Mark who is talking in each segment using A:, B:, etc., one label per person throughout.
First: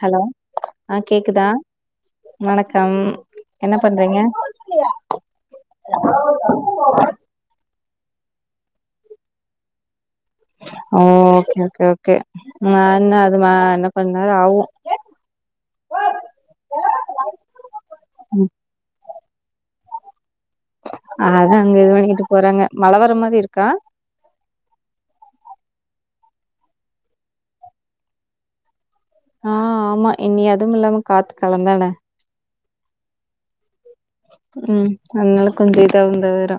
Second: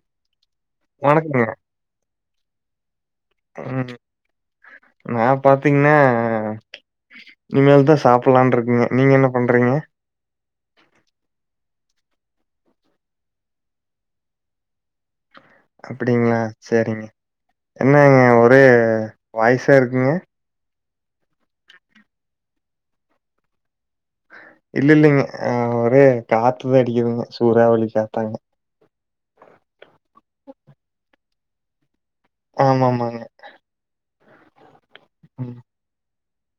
A: Hello ஆ
B: வணக்கங்க.
A: கேக்குதா வணக்கம் என்ன பண்றீங்க
B: நா பாத்தீங்கன்னா இனி மேல் தான் சாப்பிடலான்னு இருக்கங்க நீங்க என்ன பண்றீங்க
A: ஓகே ஓகே ஓகே நா என்ன அது மா என்ன பண்னாலு ஆகு
B: அப்டிங்களா சரிங்க என்னங்க ஒரே வாய்சா இருக்குங்க
A: அது அங்க இது பண்ணிட்டு போறாங்க மழை வர மாதிரி இருக்கா
B: இல்ல இல்லிங்க அ ஒரே காத்து தா அடிக்குதுங்க சூறாவளி காத் தாங்க
A: ஆ ஆமா இனி அதுவு இல்லாம காத்து காலம்ந்தான
B: ஆமா ஆமாங்க
A: ம் அதுனால
B: ம்.
A: கொஞ்சோ இதாவு தவிர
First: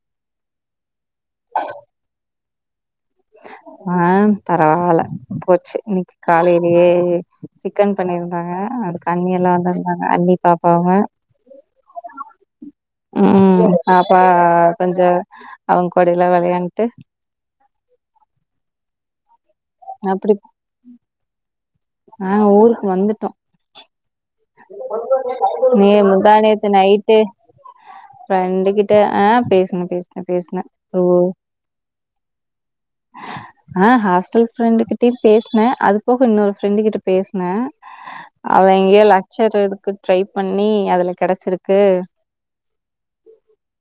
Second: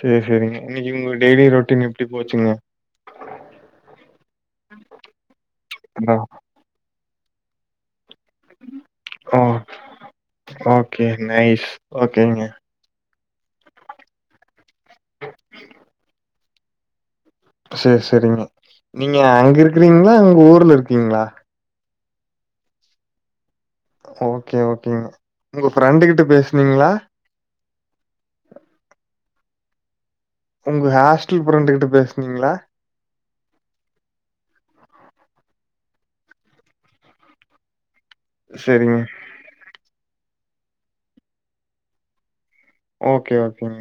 B: சேர் சேரிங்க இன்னைக்கு உங்க டெய்லி ரொட்டீன் எப்டி போச்சுங்க
A: ஆ பரவால்ல போச்சு இன்னைக்கு
B: அதா
A: காலையிலயே சிக்கன் பன்னிருந் தாங்க அதுக்கு அண்ணி
B: ஓ
A: எல்லா வந்துருந்தாங்க அண்ணி பாப்பாங்க
B: ஓகே நைஸ். ஓகேங்க.
A: ம் ம் பாப்பா கொஞ்சோ அவங் கூடைலா விளையான்ட்டு
B: சேர் செரிங்க நீங்க அங்க இருக்கிறீங்களா உங் ஊர்ல இருக்கீங்களா
A: ஆ ஊருக்கு வந்துட்டோ
B: ஓகே ஓகேங்க. உங்க
A: மே
B: ஃப்ரெண்டு கிட்ட
A: முந்தாநேத்து
B: பேசுனீங்களா?
A: நைட்டே ப்ரெண்டு கிட்ட ஆ பேசுங்க பேசு
B: உங்க ஹாஸ்டல் ஃப்ரெண்டு கிட்ட பேசுனீங்களா
A: ஆ ஹாஸ்டல் ஃப்ரெண்டு கிட்டையு பேசினே அது போக இன்னொரு ஃப்ரெண்டு கிட்ட பேசுனே
B: [inaudible]
A: அவ எங்கயோ லக்சர் இதுக்கு ட்ரை பண்ணி அதுல கிடைச்சிருக்கு
B: ஓகே ஓகேங்க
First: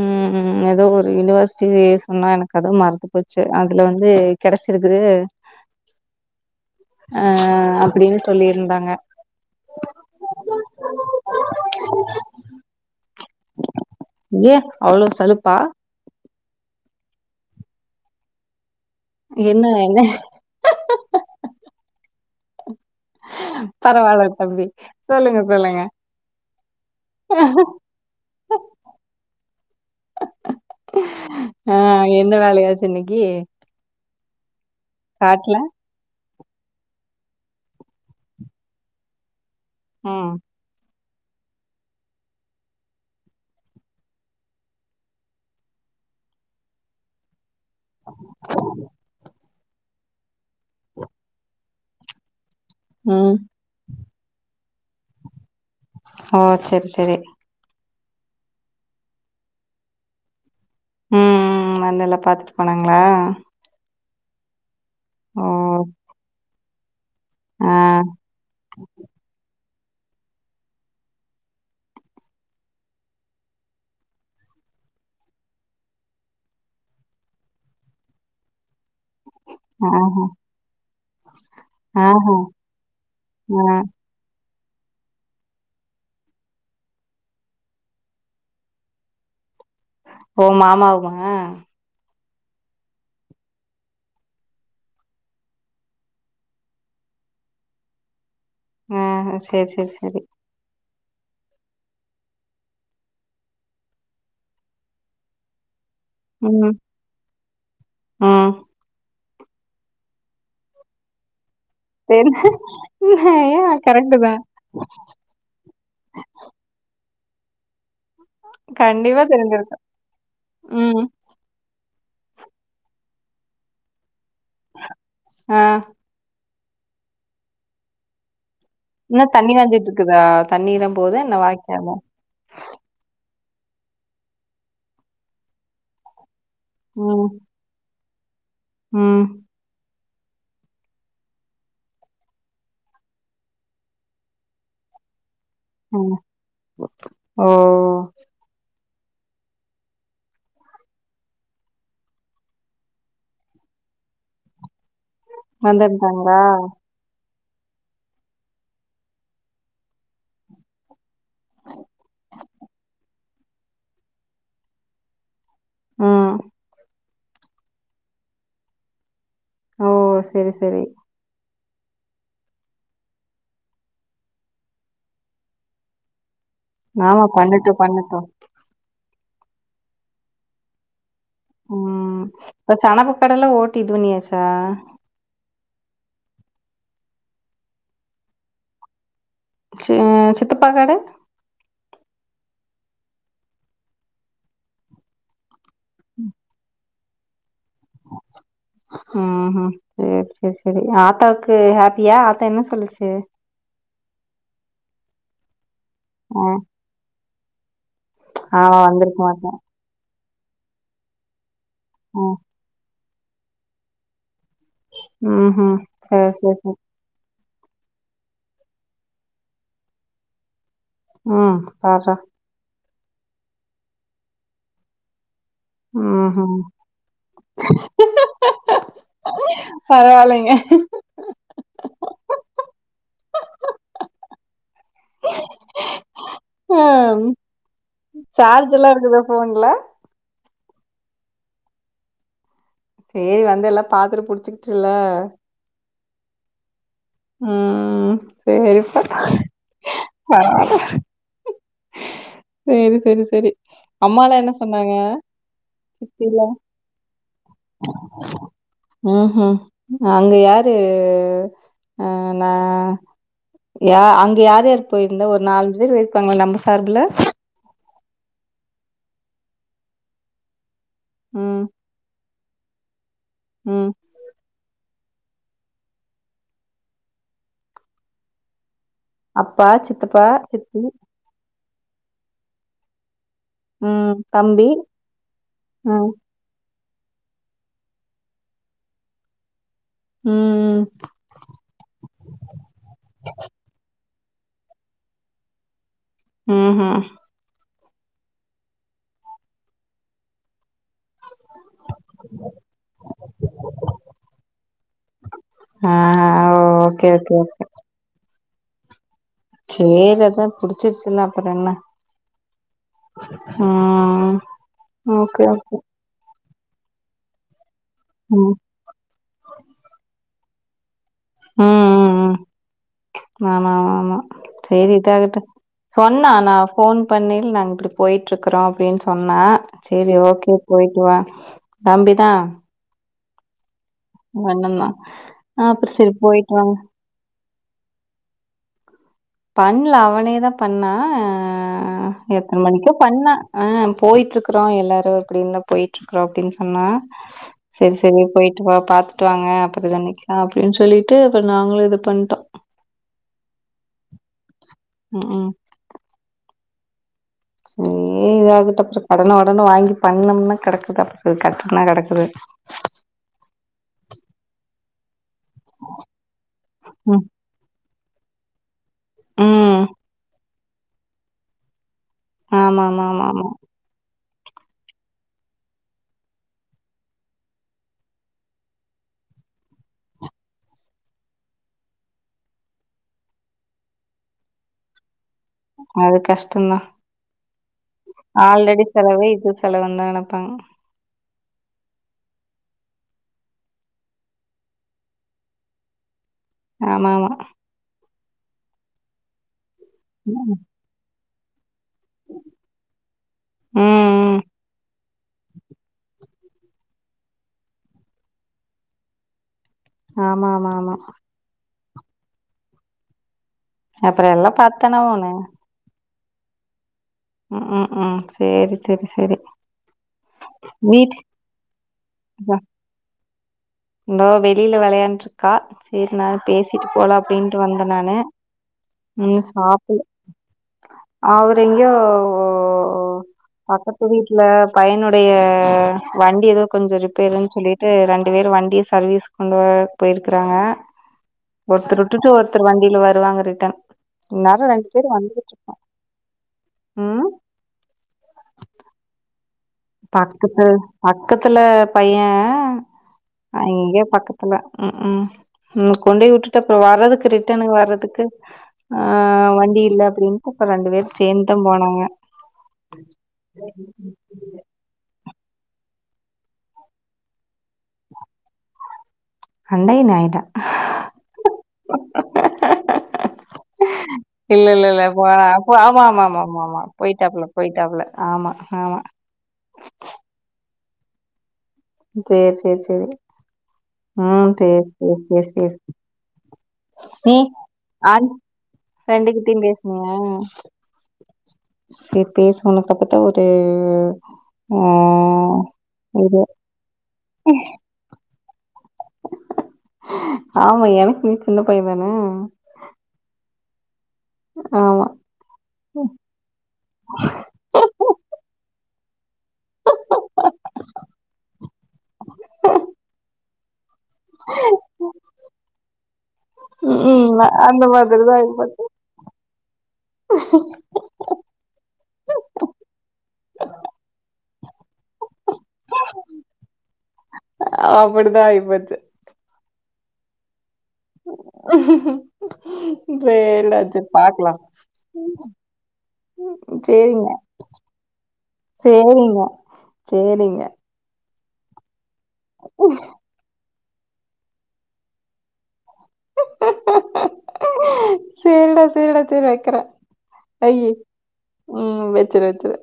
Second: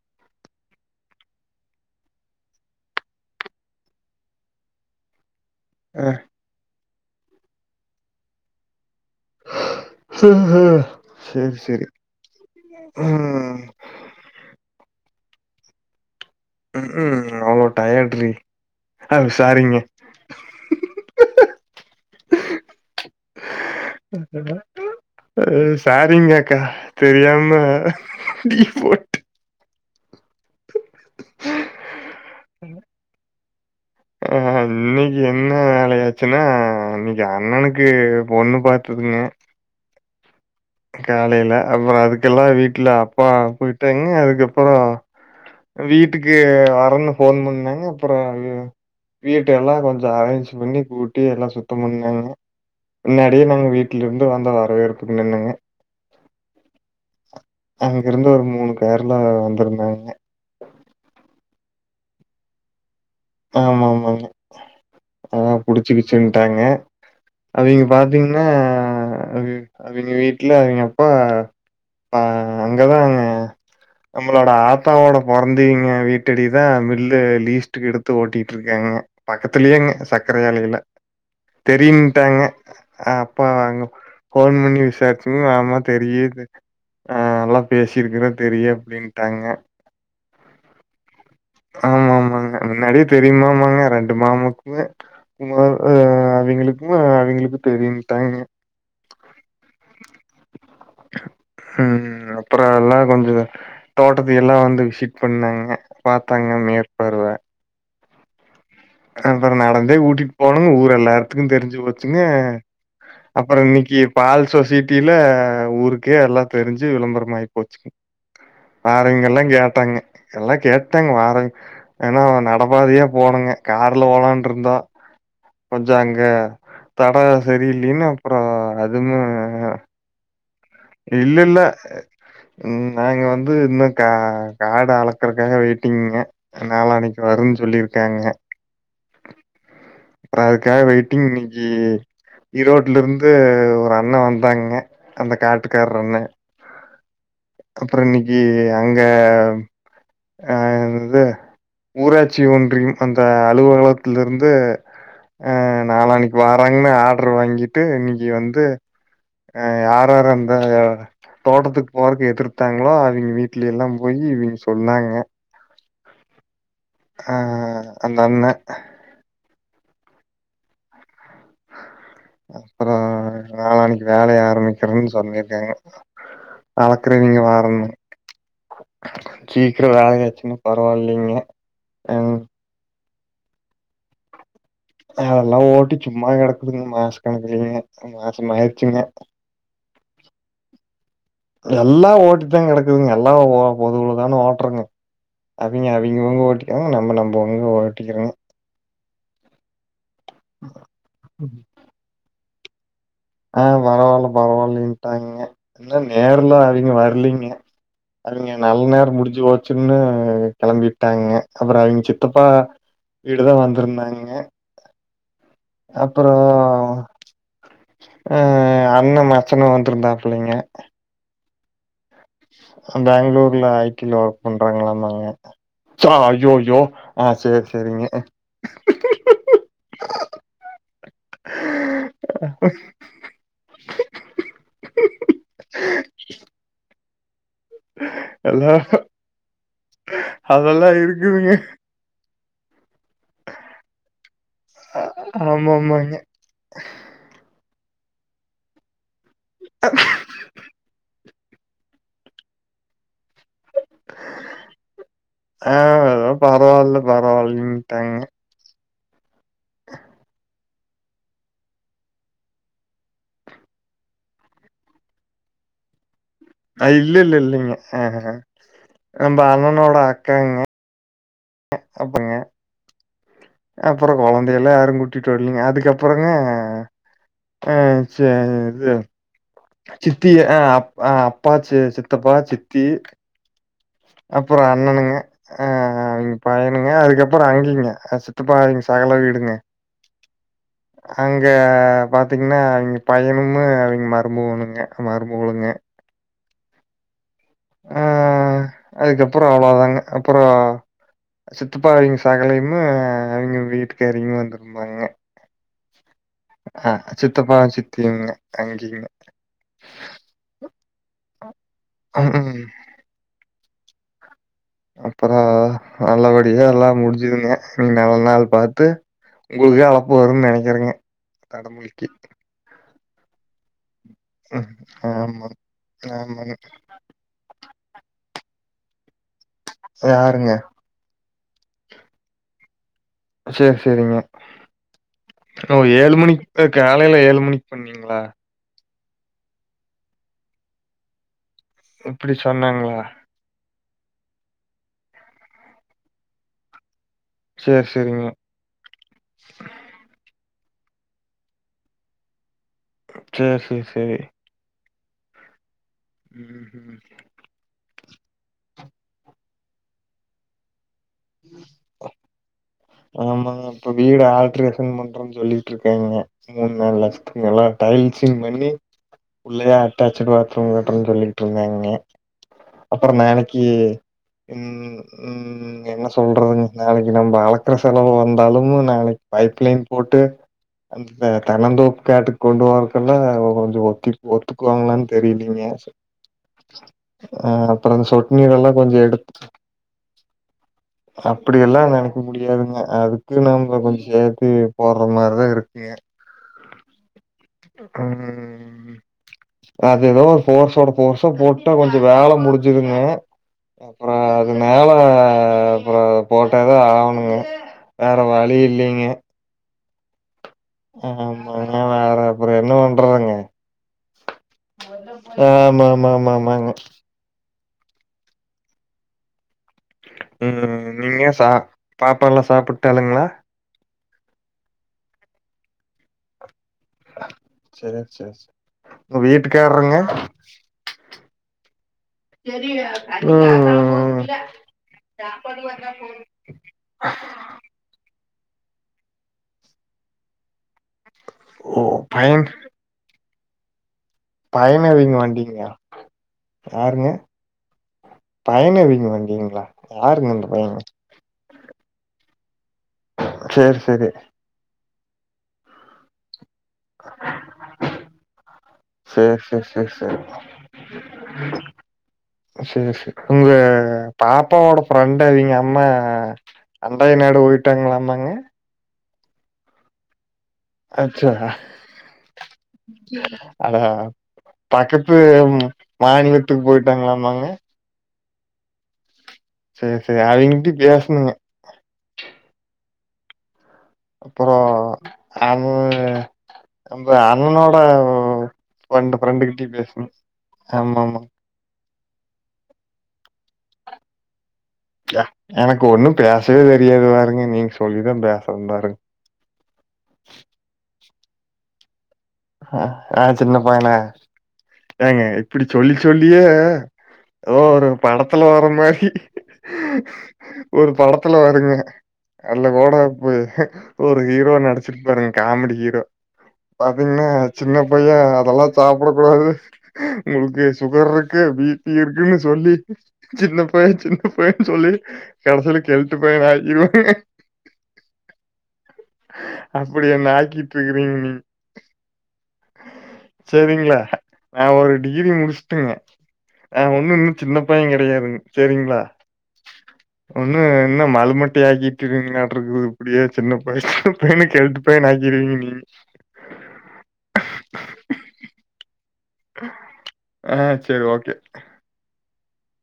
A: ம் ஏதோ ஒரு யூனிவர்சிட்டி சொன்னா எனக்கு அது மறந்து போச்சு அதுல வந்து கெடைச்சிருக்குது
B: அ
A: அ அப்டின் சொல்லிருந்தாங்க
B: அ ஹ சேரி சேரி ம்
A: ஏ அவ்ளோ சலுப்பா
B: ம் ம் அவ்ளோ டயர்ட்ரி அ
A: என்ன
B: சாரிங்க
A: என்ன ஆ
B: அ சாரிங்க அக்கா தெரியாம டி போட்ட
A: ஆ என்ன வேலயாச்சு இன்னைக்கு
B: ஆ இன்னைக்கு என்ன வேலை ஆச்சன்னா இன்னிக்கு அண்ணனுக்கு பொண்ணு பாத்துர்க்குங்க
A: ஆ
B: காலைல அப்றோ அதுக்கெல்லா வீட்ல அப்பா போயிட்டாங்க அதுக்கப்றோ வீட்டுக்கு வரன்னு போன் பண்ணாங்க அப்றோ வீட்ட எல்லா கொஞ்சோ அரேஞ்ச் பண்ணி கூட்டி எல்லா சுத்தம் பண்ணாங்க
A: ம்
B: முன்னாடியே நாங்க வீட் ட்ல இருந்து வந்தாங் வரவேற்ப்புக்கு நின்னாங்க
A: ஆ சேரி சேரி
B: அங்ககு இருந்து ஒரு மூணு பேர்ல வந்திருந்தாங்க
A: ம் ம் ம் வந்து எல்லா பாத்துட்டு போனாங்ளா
B: ஆமா ஆமாங்க அதா புடிச்சுகிச்சுன்ட்டாங்க
A: ஆ
B: அவிங்க பாத்தீங்ன்னா அவி அவிங்க வீட்ல அவிங்க அப்பா ஆ அங்கதாங்க நம்மளோட ஆத்தாவோட பொறந்தீங்க வீட்டடிதா மில்லு லீஸ்ட்டுக்கு எடு த்து ஓட்டிட்ருக்காங்க பக்கத்துலயேங்க
A: ஆஹா
B: சக்கர ஆலயில
A: ஆஹா
B: தெரியின்ட்டாங்க அப்பா
A: ஆ
B: வாங்க ஃபோன் பண்ணி விசாரிச்சோன் ஆமா தெரியுது ஆ நல்லா பேசியிருக்கிறோ தெரியு அப்டின்ட்டாங்க
A: ஓ மாமாவுமா
B: ஆமா ஆமாங்க முன்னாடியே தெரியுமாமாங்க ரெண்டு மாமுக்குமே ம ஆ அவிங்களுக்குமே அவிங்களுக்கு தெரியுன்ட்டாய்ங்க
A: ம் சேரி சேரி சேரி
B: ம் அப்பறோ எல்லா கொஞ்சோ தோட்டத்து எல்லா வந்து விசிட் பண்ணாங்க பாத்தாங்க
A: ம்
B: மேற்பார்வ
A: ம்
B: அப்பறோ நடந்தே ஊட்டிட் போனுங் ஊர் எல்லாருத்துக்கு தெரிஞ்சி போச் சிங்க
A: தெரி ஏ
B: அப்பறோ இன்னிக்கி
A: கரெக்ட்டு தா
B: பால் சொசிட்டில ஊருக்கே எல்லா தெரிஞ்சு விளம்பரமாயி போச்சுங்க
A: கண்டிப்பா
B: வாரவெய்ங்கல்லா
A: தெரிஞ்சிருக்கு
B: கேட்டாங்க எல்லா
A: ம்
B: கேட்டாங்க வார ஏனா அவ நடபாதயா போனோங்க கார்ல போலான்ருந்தா
A: ஆ
B: கொஞ்சோ அங்க தடோ செரியில்லேன்னா
A: இன்னு தண்ணி வந்துட்ருக்குதா தண்ணீரம்
B: இல்ல இல்ல ம் நாங்க வந்து இன்னு கா காடு அளக்கறக்காக வெயிட்டிங்க நாளான்னிக்கு
A: ம்
B: வருன் சொல்லிருக்காங்க
A: ம்
B: அதுக்காக வெய்ட்டிங் இன்னிக்கி ஈரோட்ல இருந்து ஒரு அண்ண வந்தாங்க அந்த காட்டு
A: ஆமா
B: அப்புறோ இன்னிக்கி அங்க ஆ என்னது ஊராட்சி ஒன்றியும் அந்த அலுவலகத்லருந்து ஆ நாளானிக்கு
A: வந்திருந்தாங்களா
B: வாராங்கன்னு ஆர்டரு வாங்கிட்டு இன்னிக்கு வந்து அ யார் யார் வந்த [unintelligible] தோட்டத்துக்கு போறக்கு எதிர்த்தாங்களோ அவிங்க வீட்லேலா போயி இவிங்க சொன்னாங்க
A: ம்
B: ஆ அந்த அண்ண
A: ஓ செரி செரி
B: அப்பறோ நாளானிக்கி வேலய ஆரம்பிக்கிறோன் சொல்லிருக்காங்க
A: ஆமா.
B: அளக்கிரவியங்க
A: பண்ணட்டும்,
B: வாறனுமாம
A: பண்ணட்டும்.
B: சீக்கிரோ வேலயாச்சுன்னு பரவாயில்லிங்க அ
A: ம். இப்ப சணப்புக்காடெல்லா ஓட்டி இதுபண்னியாச்சா
B: அதெல்லா ஓட்டி சும்மா கெடக்குதுங்க மாச கணக்குலிங்க [inaudible] மாச மாயிருச்சிங்க
A: சே சித்தப்பா கட
B: எல்லா ஓட்டி தா கிடக்குதுங்க எல்லா பொதுவுலதான ஓட்டுருங்க அவிங்க அவிங்கவுங்க ஓட்டிக்கிறாங்க நம்ம நம்மவங்க ஓட்டிக்கிறாங்க
A: ம்ஹு செரி செரி சரி ஆத்தாவுக்கு
B: ம்
A: ஹாப்பியா ஆத்தா என்ன சொல்லுச்சு
B: ஆ பரவாயில்ல பரவாயில்லன்ட்டாங்க என்ன
A: அ.
B: நேர்ல அவிங்க வரலீங்க அவிங்க
A: அவ
B: நல்ல நேரம்
A: வந்திருக்க
B: முடிஞ்சு
A: மாட்டேன்.
B: போச்சு சின்னு கிளம்பி விட்டாங்க அப்புற அவங்க
A: ம்.
B: சித்தப்பா வீடுதா வந்திருந்தாங்கங்க
A: ம்ஹும்
B: அப்பறோ அ அண்ண மச்சன வந்திருந்தாப்லைங்க
A: ஆ பாரா
B: பெங்களூர்ல ஐ டில ஒர்க் பண்றாங்களாமாங்க சா
A: ம்ஹ்ம்.
B: ஐயயோ ஆ சேரி சேரிங்க
A: பரவாயில்லைங்க
B: ஆ
A: ஆம்
B: அதெல்லா
A: சார்ஜ் எல்லா இருக்குதா ஃபோன்ல
B: அதெல்லா இருக்கிதுங்க
A: சேரி வந்து எல்லா பாத்துட்டு புடிச்சிட்
B: ஆமா ஆமாங்க
A: ம் சேரிப்ப
B: அ
A: சேரி செரி செரி அம்மால என்ன சொன்னாங்க
B: ஆ ஏதோ
A: சித்திலா
B: பரவால்ல பரவாயில்லன்ட்டாங்க
A: ம்ஹு அங்க யாரு அ நா யா அங்க யார் யார் போயிருந்தா ஒரு நாலஞ்சு பேர் போயிருப்பாங்கள நம்ம
B: அ
A: சார்புல?
B: இல்ல இல்ல இல்லைங்க அ நம்ம அண்ணனோட அக்காங்க
A: ம்
B: அப்பங்க
A: ம்
B: அப்புற குழந்தையல்லா யாரும் கூட்டிட்டு வரலீங்க அதுக்கப்புறங்க ஆ ச இது
A: அப்பா, சித்தப்பா,
B: சித்தி ஆ அப் ப்பாச்சி சித்தப்பா சித்தி
A: ம்.
B: அப்புற
A: தம்பி.
B: அண்ணனுங்க
A: ம்,
B: ஆங் பையனுங்க அதுக்கப்புற அங்கிங்க அ சித்தப்பா எங்க சகல வீடுங்க
A: ம் ம்
B: அங்க பாத்திங்கன்னா அவிங்க பையனும் அவிங்க மருமவணுங்க மருமவளுங்க
A: ம் ஹ
B: ஆ அதுக்கப்புற அவ்வளோ தாங்க அப்புறோ சித்துப்பா அவிங்க சகலுயும் அவிங்க வீட்டுக்காரவிங்க வந்துருந்தாங்க
A: ஆஹ
B: ஆ சித்தப்பா சித்திங்க தங்கிங்க
A: சேர் அதா புடிச்சிருச்சுல்ல அப்புற என்ன
B: ம்.
A: ஆ
B: அப்புற நல்லபடியே எல்லா முடிஞ்சுதுங்க இனி நல்ல நாள்
A: ம்.
B: பாத்து உங்களுக்கே அழப்பு வரும் நினைக்கிறங்க
A: ம்,
B: தடமொழிக்கு
A: ம், ம். ஆமா ஆமா ஆமா
B: ம்
A: சேரி இதாகட்டும்
B: ஆமா
A: சொன்னா
B: ஆமாங்க
A: நான் போன் பண்ணில் நாங்கள் இப்டி போய்ட்டுருக்கறோம் அப்டின்னு சொன்னா சேரி ஓகே
B: யாருங்க
A: போய்ட்டு வா தம்பிதான்
B: சேர் சேரிங்க
A: வந்தரலா அப்ப சேரி போய்ட்டு வாங்
B: காலைல ஏலு மணிக் பண்ணீங்களா
A: பண்ல அவனே தா பண்ணா
B: இப்டி
A: எத்தன மணிக்கோ
B: சொன்னாங்களா?
A: பண்ணா ஆ போய்ட்ருக்குறோ எல்லாரு இப்டின்ந்தா போய்ட்ருக்குறோ அப்டின் சொன்னா
B: சேரி
A: செரி செரி
B: சேரிங்க.
A: போய்ட் டு வா பாத்துட்டு வாங்க அப்பற இத நிக்லா அப்டின் சொல்லிட்டு அப்ப நாங்களு இது பண்ட்டோ
B: சேர் சேர் செரி
A: ம் ம்
B: ம் ம்
A: சேர் இத ஆகுட் டப் டிப் கடன உடன வாங்கி பண்ணம்னா கடக்குது அப் போய் கட்டுன்னா கடக்குது
B: ஆமாங்க இப்ப வீடு ஆல்ட்ரேஷன் பண்றன் சொல்லிட்டு இருக்காங்க மூண் நாள் ல
A: ம்.
B: எல்லா டைல்ஸிங் பண்ணி உள்ளயே
A: ம்.
B: அட்டாச்ட் பாத் ரூம் கட்ணு சொல்லிட்டு இருந்தாங்க அப்பறம்
A: ஆமாமாமாமா.
B: நாளைக்கி ம் ம் ம்ம் என்ன சொல்றதுங் நாளைக்கு நம்ப அல க்கற செலவு வந்தாலும் நாளைக் பைப் லைன் போட்டு அந்த தென் தெனந்தோப்பு காட்டுக் கொண்டு வரக்குல்ல கொஞ்சோ ஒத்தி ஒத்துக்குவாங்ளான் தெரிலீங்க
A: அது கஷ்டம்தான்.
B: ஆ அப்பறம் சொட்டு நீரல்லா கொஞ்சோ எ
A: பூவே பூச் சொல்ல வந்தானப்பா
B: அப்டியெல்லா நெனைக்கு முடியாதுங்க அதுக்கு நம்போ கொஞ்சோ சேத்து போட்ற மாரிதா இருக்குங்க
A: ஆமாமா
B: அ அ அ அது ஏதோ ஒரு
A: ம்.
B: ஃபோர்ஸோட போர்ஷா போட் டா கொஞ்சோ வேல முடிஞ்சுதுங்க அப்பறோ
A: ம்.
B: அது மேல அப்பறோ போட்டதா ஆவ்ணுங்க வேற வழி இல்லேங்க
A: ஆமா ஆமா ஆம்
B: ஆமா இல்ன்னா வேற அப்பறோ என்ன பண்றாங்க
A: அப்புறம் எல்லாம் பாத்துதானே ஆவணும்.
B: ஆ ஆமா ஆமா ஆமா ஆமாங்க
A: ம் ம் ம் சேரி செரி செரி
B: ம் ம் நீங்க சா பாப்பால்லா
A: இந்தா
B: சாப்புட்டாளுங்ளா
A: இந்தோ வெளில வெளயாண்ட்ருக்கா சேரி நா பேசிட்டு போல அப்டின்ட்டு வந்த
B: சேரி
A: நானு
B: சேரி சேரி உங்க
A: இன்னும்
B: வீட்டுக்கார்றங்க
A: சாப்பிடல. அவரு எங்யோ பக்கத்து
B: ம்
A: வீட்ல பையனுடைய வண்டி ஏதோ கொஞ்சோ ரிப்பேருன் சொல்லி ட்டு ரெண்டு பேரு வண்டிய சர்வீஸ் கொண்டு போ போய்ருக்கறாங்க
B: ஓ
A: ஒத்ரு விட்டுட்டு
B: பையன்
A: ஒத்ரு வண்டில வருவாங்க ரிட்டன் இந்நேரோ ரெண்டு பேரு
B: பயனவிங்க
A: வந்துகிட்டு
B: வண்டிங்கலா
A: இருப்போ
B: யாருங்க
A: ம்
B: பயணவிங்க வண்டிங்ளா
A: பக்கத்ல பக்கத்துல பைய
B: சேரி
A: அங்கே
B: சேரி
A: பக்கத் துல ம் ம் ம் இவர் கொண்டு விட்டுட்டு அப்போ வர்றதுக்கு ரிட்டனு வர்றதுக்கு ஆ
B: சேரி சேரி
A: வண்டி
B: சேரி
A: இல்ல
B: சேரி
A: அப்டீன்ட்டு இப்ப ரெண்டு பேர் சேந்தா போனாங்க
B: சேரி உங்க பாப்பாவோட ஃப்ரெண்டவிங்க அம்மா அண்டய நாடு விட்டங்க வந்தாங்க
A: அண்டய நாய் தா
B: தேங்க்யூ அக்கா அதா
A: இல்ல இல்ல இல்ல
B: பக்கத்து
A: போனா அப்போ
B: மாநிலத்துக்கு போய்ட்டாங்களாமாங்க
A: தெர்ல ஆமா ஆமா
B: செரி செரி அவங்கிட்டயோ பேசணும்ங்க
A: செரி செரி செரி ம்
B: அப்புறோ
A: பேசு பேசு
B: அவ
A: பேசு
B: நம்ப
A: நீ
B: அண்ணனோட
A: ஆண்
B: ஃப்ரெண்ட் ஃப்ரெண்டு
A: ரெண்டு கிட்டையு
B: ஃப்ரெண்டுகிட்டயு பேசணு
A: பேசினியா
B: ஆமா ஆமா
A: செரி பேஸ்லனா தப்பத்தா ஒரு ஆ
B: எ எனக்கு ஒண்ணும்
A: இது
B: பேசவே தெரியாது பாருங்க நீங்க சொல்லிதா பேசறே பாருங்க
A: ஆமா எனக்கு நீ சின்ன பைய தானே
B: ஹ நா சின்ன பையனா
A: ஆமா
B: இப்புடி சொல்லி சொல்லியே ஏதோ ஒரு படத்துல வர மாரி ஒரு படத்துல வருங்க அது கூட அப்பு ஒரு ஹீரோ நடிச்சுருப்பாருங்க காமடி ஹீரோ என்ன
A: ம்
B: சின்ன
A: அந்த
B: பைய
A: மாதிரிதா
B: அதெல்லா
A: ஆயிப்போச்சு
B: சாப்புட கூடாது உங்குளுக்கு சுகர் இருக்கு பி பி இருக்குன்னு சொல்லி சின்ன பையன் சின்ன பையனு சொல்லி கடைசில கெள்ட்டு பையனாக்கிடுவாய்ங்க
A: அப்படிதா ஆயிப்போச்சு
B: அப்படியென்ன ஆக்கிட்டு இருக்குறீங்க நீங்
A: உ
B: செரிங்களா நா ஒரு டிகிரி முடிச்சுட்டுங்க அ ஒண்ணு
A: சேரிங்க
B: இன்னோ சின்ன பைய கெடையாதுங்க செரிங்களா
A: செரிங்க
B: இன்னோ மலமட்டையாக்கிட்டு இருங்கீங்கலாட்ருக்குது இப்புடியே சின்ன பைய சின்ன பையனு கெழுட்டு பையன் ஆக்கிடுவீங்க நீங்க
A: செரிடா செரிடா செரி வெக்கறே
B: ஆ
A: வெய்யு
B: சரி ஓகே.
A: ம் வெச்சிரு வெச்சிரு